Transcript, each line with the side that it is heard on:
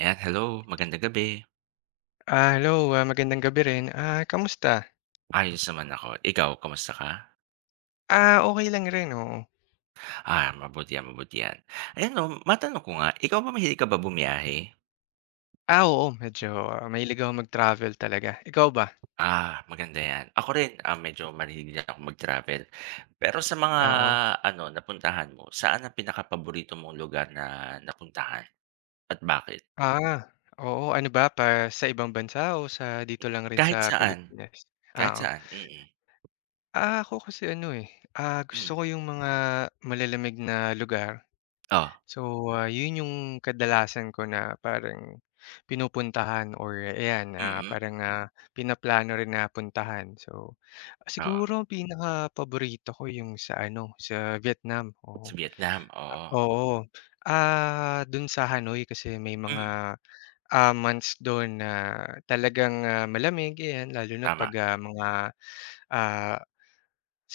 right: Ayan, hello, magandang gabi.
left: Hello, magandang gabi rin. Kamusta?
right: Ayos naman ako. Ikaw, kamusta ka?
left: Okay lang rin, oo.
right: Mabuti yan, mabuti yan. Ayan 'no, matanong ko nga, ikaw ba mahilig ka ba bumiyahe?
left: Oo, medyo, mahilig akong mag-travel talaga. Ikaw ba?
right: Maganda yan. Ako rin, medyo mahilig din ako mag-travel. Pero sa mga
left: Oo.
right: napuntahan mo, saan ang pinakapaborito mong lugar na napuntahan at bakit?
left: Ah, Oo. Ano ba, pa sa ibang bansa o sa dito lang rin
right: Kahit
left: sa
right: saan,
left: Pilipinas?
right: kahit
left: Oo.
right: saan, mm.
left: Ako kasi ano, eh,
right: Hmm,
left: gusto ko yung mga malalamig na lugar.
right: oh,
left: So, 'yun yung kadalasan ko na parang pinupuntahan or ayan,
right: mm,
left: parang, pinaplano rin na puntahan. So,
right: Oo.
left: siguro ang paborito ko yung sa ano, sa Vietnam, oo.
right: Sa Vietnam, oo.
left: Oo, dun sa Hanoi kasi may
right: Hmm,
left: mga, months dun na talagang, malamig ayan lalo na
right: Tama.
left: 'pag, mga, ah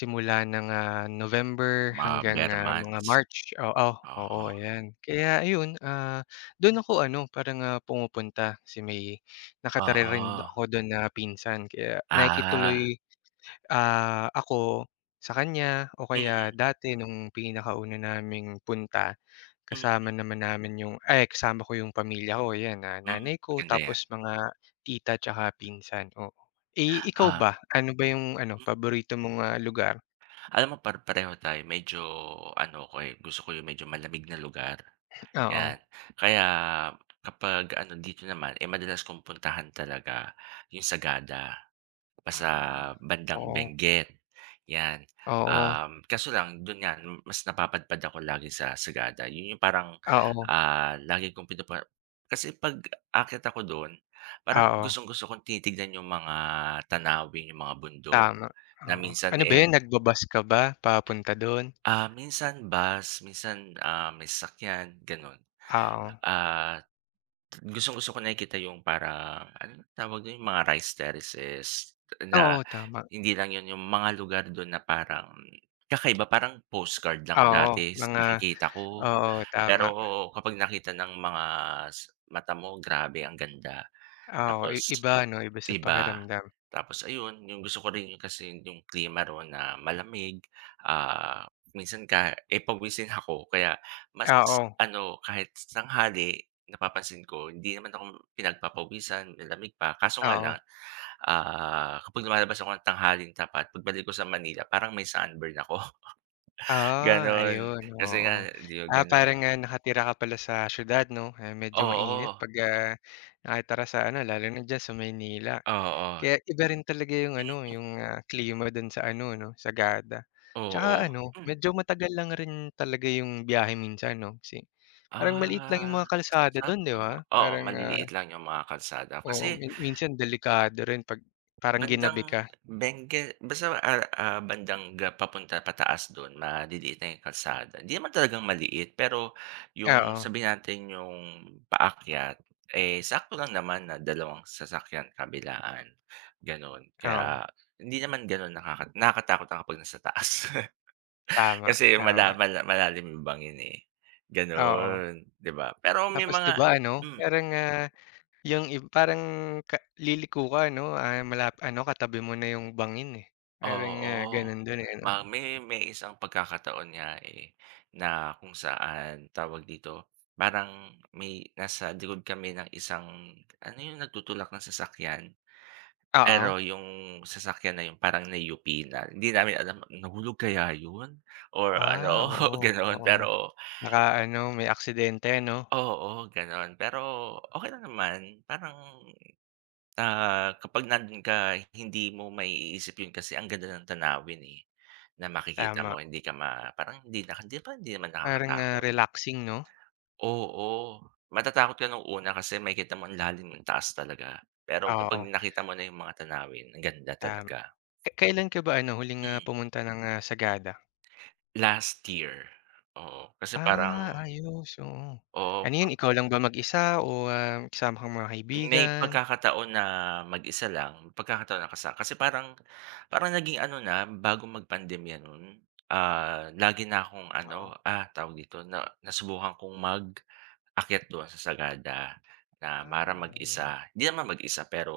left: simula ng, November
right: Mga
left: hanggang,
right: Bear
left: mga
right: months,
left: March, oo, oo,
right: oo,
left: ayan. Kaya ayun, dun ako ano parang, pumupunta kasi may nakatira rin
right: oo.
left: ako dun na pinsan kaya
right: Ah,
left: nakikituloy, ako sa kanya o kaya
right: mm,
left: dati nung pinakauna naming punta
right: mm,
left: kasama naman namin yung ay kasama ko yung pamilya ko ayan,
right: hmm,
left: nanay ko
right: Maganda yan.
left: tapos mga tita tsaka pinsan, oo. Eh, ikaw
right: Ah,
left: ba, ano ba yung ano
right: mm,
left: paborito mong, lugar?
right: Alam mo pareho tayo medyo ano ko, eh, gusto ko yung medyo malamig na lugar,
left: Oo.
right: yan. Kaya kapag ano dito naman, eh, madalas kong puntahan talaga yung Sagada. Pa sa
left: Ah.
right: bandang
left: Oo,
right: Benguet, 'yan.
left: oo,
right: Kaso lang do'n nga mas napapadpad ako lagi sa Sagada. 'Yun yung parang,
left: oo,
right: lagi kong kasi 'pag aakyat ako do'n parang
left: oo,
right: gustong-gusto kong tinitignan yung mga tanawin, yung mga bundok
left: tama,
right: na
left: oo.
right: minsan,
left: Ano ba yun nagba-bus ka ba papunta dun?
right: minsan bus, minsan, may sasakyan gano'n.
left: Oo,
right: Ah Gustong-gusto ko nakikita yung parang ano tawag dun, yung mga rice terraces na
left: oo, tama.
right: hindi lang yun yung mga lugar dun na parang kakaiba, parang postcard lang
left: Oo,
right: dati
left: mga
right: nakikita ko.
left: oo, tama.
right: Pero kapag nakita ng mga mata mo, grabe ang ganda.
left: Oo, i
right: Tapos
left: iba 'no, iba sa
right: Iba.
left: pakiramdam.
right: Tapos ayun, yung gusto ko rin yung kasi yung klima roon na malamig, ah, minsan ka eh, pawisin ako kaya mas
left: Oo,
right: ano, kahit tanghali napapansin ko hindi naman ako pinagpapawisan, malamig pa. Kaso nga
left: oo.
right: lang, kapag lumalabas ako ng tanghaling tapat pagbalik ko sa Manila parang may sunburn ako, gano'n.
left: Ayun,
right: Kasi nga
left: oo.
right: 'di ba gano'n
left: Parang, nakatira ka pala sa siyudad 'no, kaya medyo
right: oo,
left: mainit 'pag, nakatira sa ano lalo na diyan sa Maynila.
right: oo.
left: Kaya iba rin talaga yung ano,
right: Hmm,
left: yung, klima dun sa ano 'no, Sagada.
right: Oo.
left: Tsaka ano, medyo matagal lang rin talaga yung biyahe minsan 'no, kasi parang maliit lang
right: Ah,
left: yung mga kalsada dun 'di
right: Sakto lang.
left: ba?
right: Oo,
left: Parang,
right: maliliit lang yung mga kalsada
left: oo,
right: kasi
left: minsan delikado rin 'pag parang
right: bandang
left: ginabi ka.
right: Benguet basta, bandang papunta pataas dun maliliit na yung kalsada. Hindi naman talagang maliit pero yung
left: Oo,
right: sabihin natin yung paakyat, eh, sakto lang naman na dalawang sasakyan kabilaan, ganon Kaya
left: oo,
right: hindi naman ganun nakakatakot na kapag nasa taas
left: tama,
right: kasi mala
left: tama,
right: mala malalim yung bangin, eh,
left: oo.
right: ganun, 'di ba? Pero may
left: Tapos 'di
right: mga
left: ba ano,
right: hmm.
left: parang, yung parang ka liliko ka ano, ano katabi mo na yung bangin, eh. Parang,
right: Oo.
left: ganun dun, eh, ano?
right: Ma may May isang pagkakataon nga, eh, na kung saan, tawag dito, parang may nasa likod kami ng isang ano yung nagtutulak ng sasakyan,
left: Oo.
right: pero yung sasakyan na yun parang na-UP na. Hindi namin alam nahulog kaya yun or ano,
left: Oo,
right: gano'n.
left: oo.
right: Pero
left: Baka ano, may aksidente no.
right: oo, gano'n. Pero okay lang naman, parang kapag nandun ka hindi mo maiisip yun kasi ang ganda ng tanawin, eh, na makikita
left: Tama,
right: mo hindi ka ma parang hindi na hindi pa hindi naman
left: parang,
right: nakakatakot.
left: relaxing 'no?
right: Oo, matatakot ka nung una kasi makikita mo ang lalim, ang taas talaga. Pero kapag
left: Oo,
right: nakita mo na yung mga tanawin ang ganda
left: tama.
right: talaga.
left: Kailan ka ba ano, huling,
right: Hmm,
left: pumunta ng, Sagada?
right: Last year, oo. Kasi parang
left: Ayos, oo.
right: oo
left: Ano 'yun, ikaw lang ba mag-isa o, kasama kang mga
right: May
left: kaibigan?
right: pagkakataon na mag-isa lang, pagkakataon na kasi parang parang naging ano na, bago magpandemya nun, lagi na akong ano,
left: Oo.
right: tawag dito, na nasubukan kong mag-akyat doon sa Sagada na para
left: Ayun.
right: mag-isa. Hindi naman mag-isa pero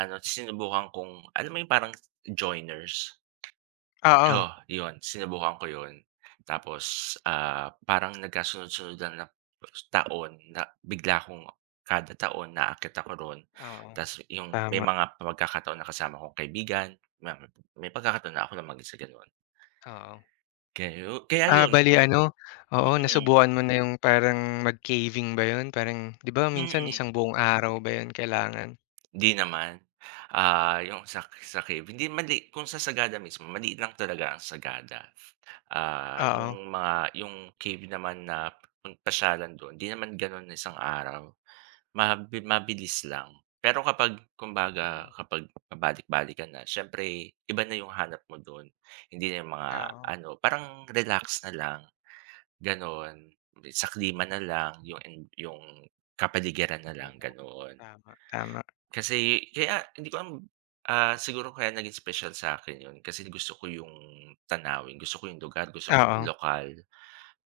right: ano, sinubukan kong alam mo yung parang joiners?
left: Oo,
right: Oh, 'yun sinubukan ko 'yun. Tapos, parang nagkasunod-sunod lang na taon na bigla akong kada taon naakyat ako ro'n.
left: oo,
right: Ta's 'yung may
left: tama,
right: mga pagkakataon na kasama kong kaibigan, na may pagkakataon na ako lang mag-isa gano'n.
left: oo.
right: Kayo kaya 'yun
left: Bali ano, oo,
right: mm,
left: nasubukan mo na yung parang mag-caving ba 'yun? Parang 'di ba minsan
right: mm.
left: isang buong araw ba 'yun kailangan?
right: 'Di naman, 'yung sa cave hindi mali kung sa Sagada mismo maliit lang talaga ang Sagada. Ah, yung
left: Oo.
right: mga yung cave naman na pasyalan dun, 'di naman ganun isang araw. Mabilis lang. Pero kapag kumbaga
left: Ah,
right: kapag pabalik-balikan na siyempre iba na yung hanap mo dun. Hindi na yung mga
left: Oo.
right: ano, parang relax na lang, gano'n. Sa klima na lang, yung yung kapaligiran na lang,
left: Oo.
right: ganon
left: Tama, tama.
right: kasi kaya hindi ko alam, siguro kaya naging special sa akin 'yun kasi gusto ko yung tanawin, gusto ko yung lugar, gusto ko yung
left: Oo,
right: lokal,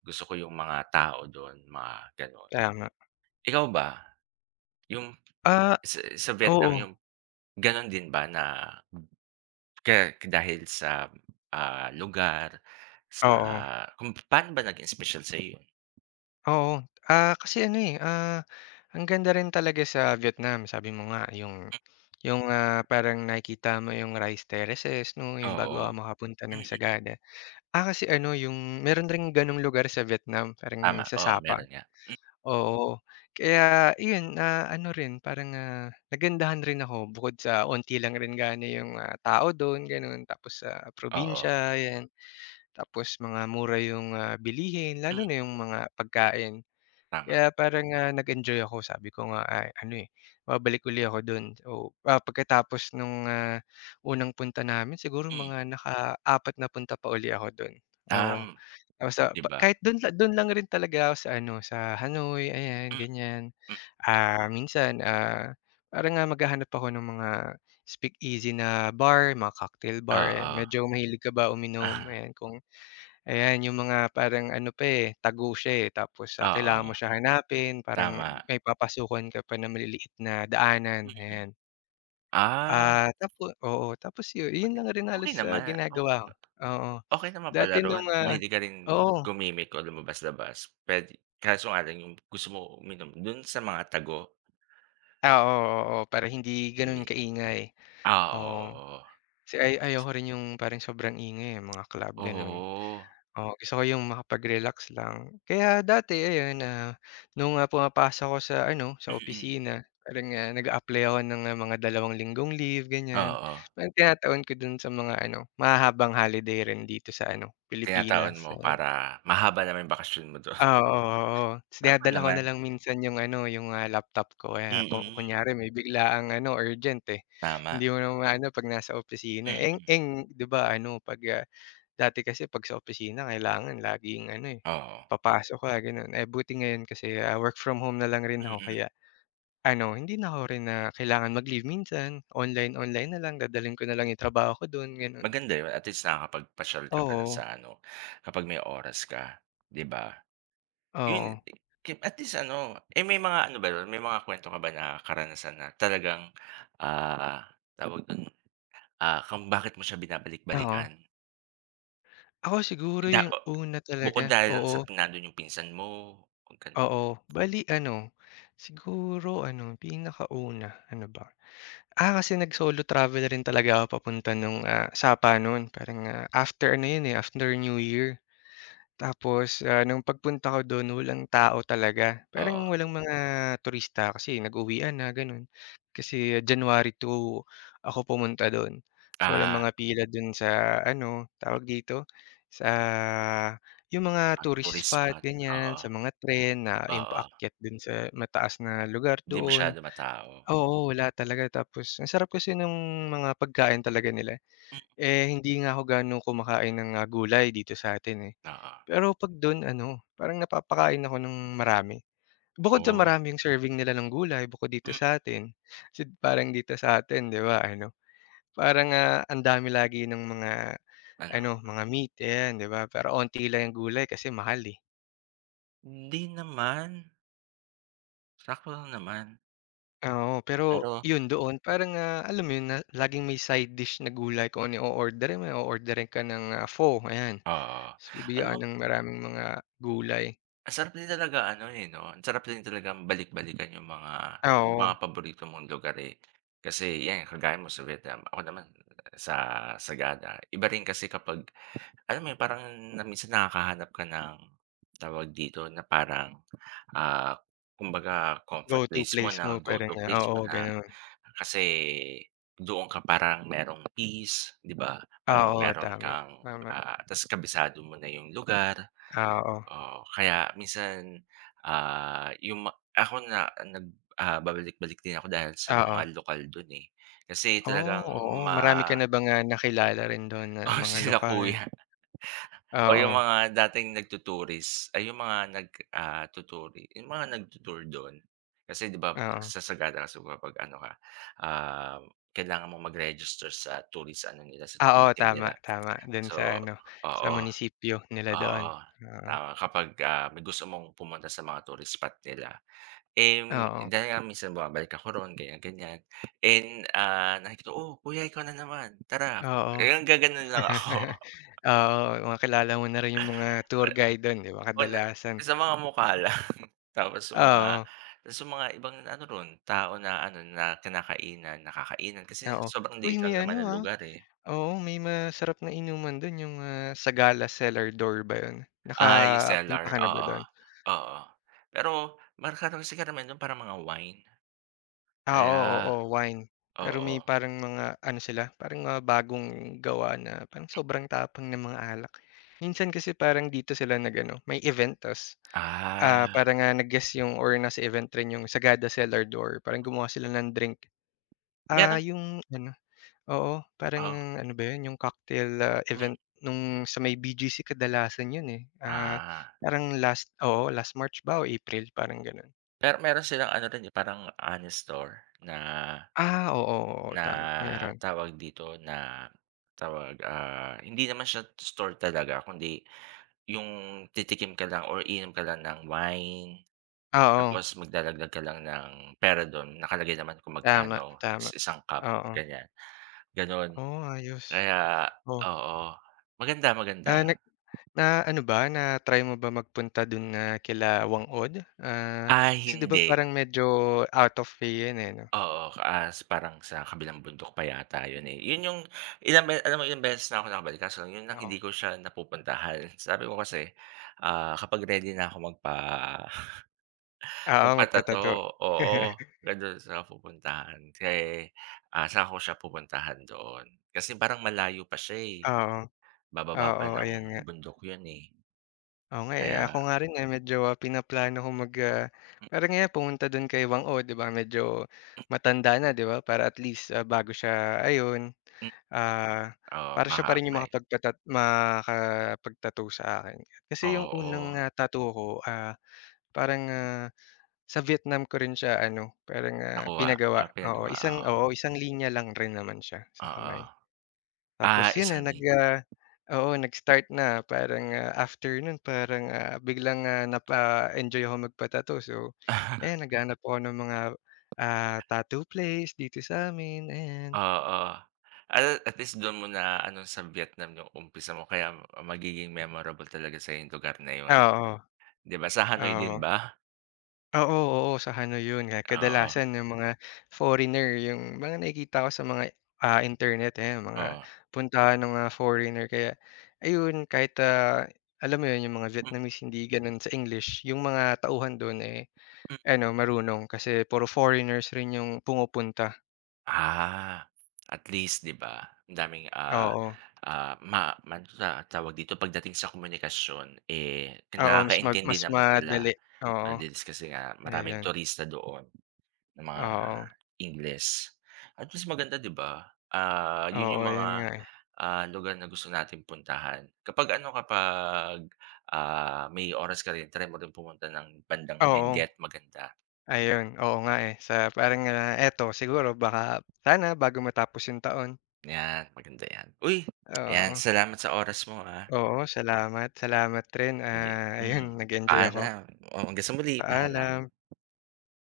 right: gusto ko yung mga tao do'n, mga gano'n.
left: tama.
right: Ikaw ba, yung
left: Ah,
right: sa
left: Oo,
right: Vietnam yung gano'n din ba na kaya dahil sa, lugar, sa
left: oo,
right: kung paano ba naging special sa'yo 'yun?
left: oo. Kasi ano, eh, ang ganda rin talaga sa Vietnam. Sabi mo nga yung parang nakikita mo yung rice terraces 'no, yung bago
right: Oo,
left: ka makapunta
right: mm,
left: ng
right: mm.
left: Sagada. Kasi ano yung meron ring gano'ng lugar sa Vietnam, parang
right: Tama,
left: sa
right: oo,
left: Sapa,
right: meron nga,
left: oo. Kaya yun na ano rin parang, nagandahan rin ako bukod sa onti lang rin gaano yung, tao do'n gano'n, tapos sa
right: oo,
left: probinsya, 'yan. Tapos mga mura yung, bilihin
right: hmm,
left: lalo na yung mga pagkain.
right: tama,
left: Kaya parang, nag-enjoy ako sabi ko nga, ano, eh, babalik uli ako dun. Pagkatapos nung, unang punta namin siguro
right: hmm,
left: mga naka-apat na punta pa uli ako dun, oo.
right: um,
left: Tapos sa
right: 'di
left: pa
right: ba?
left: kahit dun lang rin talaga ako sa ano, sa Hanoi ayan
right: Mm,
left: ganyan.
right: hmm,
left: Minsan, parang, maghahanap ako ng mga speakeasy na bar, mga cocktail bar ayan.
right: oo.
left: Medyo mahilig ka ba uminom? Ayan kung. Ayan, yung mga parang ano pa, eh, tago siya, eh, tapos, kailangan
right: Oo,
left: mo siya hanapin parang
right: tama.
left: may papasukan ka pa na maliliit na daanan,
right: Mm.
left: ayan.
right: Ah,
left: Ah, tapo oo, tapos yun lang rin
right: Okey
left: halos,
right: naman,
left: ginagawa ko, oo.
right: okey naman pala
left: Dati
right: ro'n
left: nung,
right: kung mahilig ka rin
left: oo,
right: gumimik o lumabas-labas puwede. Kaso nga lang yung gusto mo uminom do'n sa mga tago,
left: oo, oo, oo, para hindi gano'n
right: eh
left: kaingay, oo.
right: oo.
left: Kasi ayoko rin yung parang sobrang ingay, eh, mga club gano'n.
right: Oo,
left: Oo, gusto ko yung makapag-relax lang. Kaya dati ayun, nung, pumapasok ako sa ano, sa
right: mm,
left: opisina parang, nag-a-apply ako ng, mga 2 linggong leave ganyan.
right: oo.
left: Parang tinataon ko dun sa mga ano, mahahabang holiday rin dito sa ano,
right: Tinataon
left: Pilipinas,
right: mo
left: ayan.
right: para mahaba naman yung bakasyon mo do'n.
left: Oo, oo. Ta's
right: Tama
left: dinadala ko
right: naman,
left: na lang minsan yung ano, yung, laptop ko kaya ku
right: mm,
left: kunyari may biglaang ano, urgent, eh,
right: tama,
left: hindi mo na maano 'pag nasa opisina,
right: mm,
left: eng-eng 'di ba ano 'pag, Dati kasi 'pag sa opisina kailangan laging ano, eh,
right: oo,
left: papasok ka gano'n. Eh, buti ngayon kasi, work from home na lang rin ako
right: mm.
left: kaya ano, hindi na ako rin na kailangan mag-leave minsan. Online-online na lang, dadalhin ko na lang yung trabaho ko do'n, gano'n.
right: Maganda 'yun at least nakakapagpasyal ka pa sa
left: Oo,
right: ano, kapag may oras ka, 'di ba? 'Yun
left: oo,
right: ki- at least ano, eh, may mga ano ba nun, may mga kuwento ka ba na karanasan na talagang, ah, tawag dun, kung bakit mo siya
left: oo.
right: binabalik-balikan?
left: Ako siguro
right: Da
left: yung
right: o
left: una talaga,
right: bukod dahil lang
left: oo,
right: sa nandun yung pinsan mo, gan
left: oo. Bale ano, siguro ano, pinakauna, ano ba? Kasi nag-solo travel rin talaga ako papunta nung, Sapa no'n. Parang, after ano 'yun, eh, after New Year. Tapos, nung pagpunta ko dun walang tao talaga,
right: oo,
left: parang walang mga turista kasi nag-uwian na ganun. Kasi January 2 ako pumunta dun. So, walang
right: ah,
left: mga pila dun sa ano, tawag dito, sa yung mga tourist
right: tourist
left: spot
right: spot,
left: ganyan,
right: oo,
left: sa mga tren na yung
right: oo,
left: paakyat dun sa mataas na lugar
right: hindi masyado
left: doon.
right: matao.
left: Oo, wala talaga tapos ang sarap kasi nung mga pagkain talaga nila.
right: Hmm,
left: Eh, hindi nga ako gaano kumakain ng, gulay dito sa'tin, eh.
right: Oo,
left: Pero 'pag don ano, parang napapakain ako ng marami. Bukod sa
right: oh,
left: marami yung serving nila ng gulay bukod dito
right: mm,
left: sa'tin, kasi parang dito sa'tin 'di ba ano, parang, ang dami lagi ng mga
right: ano?
left: ano, mga meat ayan 'di ba, pero onti lang yung gulay kasi mahal, eh.
right: Hindi naman, sakto lang naman,
left: Oo, pero
right: pero
left: yun doon parang, alam mo yun na laging may side dish na gulay kung ano yung o-orderin mo, o-orderin ka ng, pho ayan,
right: Oo.
left: ta's
right: Alam
left: bibigyan
right: mo,
left: ka ng maraming mga gulay.
right: ang sarap din talaga ano, eh, 'no, ang sarap din talagang balik-balikan yung mga
left: Oo,
right: paborito mong lugar, eh. Kasi 'yan, kagaya mo sa Vietnam, ako naman sa Sagada. Iba rin kasi kapag alam mo yun, parang na minsan nakakahanap ka ng tawag dito, na parang, ah, kumbaga
left: go
right: comfort
left: to
right: place mo
left: place mo
right: na,
left: parang,
right: go-to place mo
left: oo,
right: na.
left: gano'n.
right: Kasi doon ka parang merong peace, 'di ba? Parang
left: Oo,
right: meron
left: tama,
right: kang,
left: tama.
right: ta's kabisado mo na yung lugar.
left: Oo,
right: Oo, kaya minsan, yung ako na babalik-balik din ako dahil sa
left: oo.
right: mga lokal dun, eh. Kasi
left: Oh,
right: talagang
left: oo. Marami
right: ma
left: ka na bang, nakilala rin dun na
right: oo,
left: mga
right: sila
left: lokal?
right: kuya o yung
left: Oo,
right: mga dating nagtuturis ay yung mga tuturi yung mga tour Kasi 'di ba
left: oo.
right: sa Sagada kasi kapag ano ka, um, kailangan mong mag-register sa tourist ano nila, sa
left: Oo,
right: tourism
left: tama,
right: nila.
left: tama dun sa
right: So
left: ano, sa
right: oo,
left: munisipyo nila doon.
right: oo,
left: Oo,
right: tama kapag, may gusto mong pumunta sa mga tourist spot nila.
left: oo,
right: Dahil nga minsan bumabalik ako roon ganyan, ganyan and, nakikita ko, "Oh, kuya ikaw na naman, tara."
left: oo.
right: Eh, nanggaganon lang ako
left: Oo, makilala mo na rin yung mga tour guide dun, 'di ba,
right: on
left: kadalasan.
right: sa mga mukha lang tapos sa mga
left: Oo,
right: mga ibang ano roon, tao na ano na kinakainan, nakakainan kasi
left: oo.
right: sobrang
left: Uy,
right: liit lang
left: may
right: naman
left: ano,
right: ng lugar, eh.
left: oo, may masarap na inuman dun yung, Sagala Cellar Door ba yun?
right: Ah, yung
left: Nakapunta
right: cellar,
left: ka na ba
right: oo,
left: dun?
right: oo. Pero magkaroon kasi kami no'n parang mga wine kaya
left: Oo, oo, wine. Pero
right: oo.
left: may parang mga ano sila, parang mga bagong gawa na parang sobrang tapang ng mga alak. Minsan kasi parang dito sila nag-ano, may event ta's,
right: Ah,
left: parang, nag-guest yung or nasa event rin yung Sagada Cellar Door, parang gumawa sila ng drink.
right: meron
left: Yung ano oo,
right: oh,
left: parang ano ba yun, yung cocktail,
right: hmm,
left: event nung sa may BGC kadalasan yun, eh.
right: ah.
left: Parang last oo, last March ba o April, parang gano'n.
right: Pero meron silang ano rin, eh, parang honest store na
left: Oo, oo, oo,
right: na
left: tama, meron.
right: tawag dito, na tawag, hindi naman siya store talaga kundi yung titikim ka lang or iinom ka lang ng wine,
left: Oo.
right: tapos magdadagdag ka lang ng pera dun, nakalagay naman kung
left: Tama,
right: magkano,
left: tama.
right: ta's isang cup
left: Oo.
right: ganyan, ganun.
left: Oh, ayos.
right: Kaya
left: Oh,
right: oo, maganda,
left: ah,
right: maganda.
left: nag na ano ba, na-try mo ba magpunta dun na kila Wang-od? Ah,
right: Ah,
left: Kasi 'di ba
right: hindi.
left: parang medyo out of way yun, eh, 'no?
right: Oo, as parang sa kabilang bundok pa yata yun, eh. Yun yung ilang be alam mo ilang beses na ako nakabalik kaso yun lang hindi
left: Oo.
right: ko siya napupuntahan. Sabi ko kasi, kapag ready na ako magpa
left: Oo,
right: magpa-tattoo,
left: magpa-tattoo.
right: oo, nandun sa pupuntahan. Kaya, saka ko siya pupuntahan doon. Kasi parang malayo pa siya, eh,
left: Oo,
right: bababa pa
left: oo,
right: ng
left: ayan nga.
right: bundok yun, eh.
left: Oo nga, eh. Ako
right: Kaya
left: nga rin, eh, medyo, pinaplano kong mag, parang nga pumunta dun kay Wang O, 'di ba, medyo matanda na, 'di ba, para at least, bago siya ayun,
right: hmm,
left: ah,
right: oo,
left: para siya pa
right: baka
left: rin yung
right: may
left: makapag sa akin. Kasi yung unang,
right: oo,
left: tattoo ko, parang, sa Vietnam ko rin siya ano, parang,
right: nakuha,
left: pinagawa. Oo,
right: pinagawa, oo,
left: isang linya lang rin naman siya sa kamay.
right: oo.
left: Tapos
right: Ah,
left: yun na
right: isang din
left: nag-start na parang, after nun parang, biglang, napa-enjoy ako magpa-tattoo. So ayan naghahanap ako ng mga, tattoo place dito sa amin ayan.
right: Oo. At least dun mo na-ano sa Vietnam yung umpisa mo kaya magiging memorable talaga sa yung lugar na yun,
left: Oo,
right: 'di ba? Sa Hanoi
left: oo.
right: din ba?
left: Oo, oo, sa ano yun,
right: Oo,
left: kadalasan yung mga foreigner yung mga nakikita ko sa mga, internet eh mga
right: oo.
left: puntahan ng mga foreigner kaya ayun kahit, alam mo yun yung mga
right: Mm,
left: Vietnamese hindi ganun sa English, yung mga tauhan dun, eh.
right: hmm.
left: Ano, marunong kasi puro foreigners rin yung pumupunta,
right: Ah, at least 'di ba ang daming,
left: oo.
right: ah, ma ma ano ta- tawag dito pagdating sa komunikasyon, eh,
left: Oo, mas ma
right: nakakaintindi
left: mas
right: naman sila.
left: madali,
right: Ah,
left: oo,
right: 'di kasi nga maraming
left: ayun.
right: turista doon. Ng mga
left: Oo,
right: Ingles. At mas maganda 'di ba? Ah, yun
left: oo,
right: yung mga,
left: yun nga, eh.
right: lugar na gusto natin puntahan. Kapag ano, kapag, may oras ka rin try mo rin pumunta ng bandang Benguet,
left: Oo,
right: maganda.
left: ayun, oo nga, eh, sa parang, eto siguro baka sana bago matapos yung taon,
right: 'Yan, maganda 'yan. Uy, 'yan
left: oo.
right: salamat sa oras mo, ah.
left: Oo, salamat, salamat rin,
right: Ye hmm,
left: ayun nag-enjoy ako.
right: paalam. Oo, hanggang sa muli, paalam.
left: Paalam.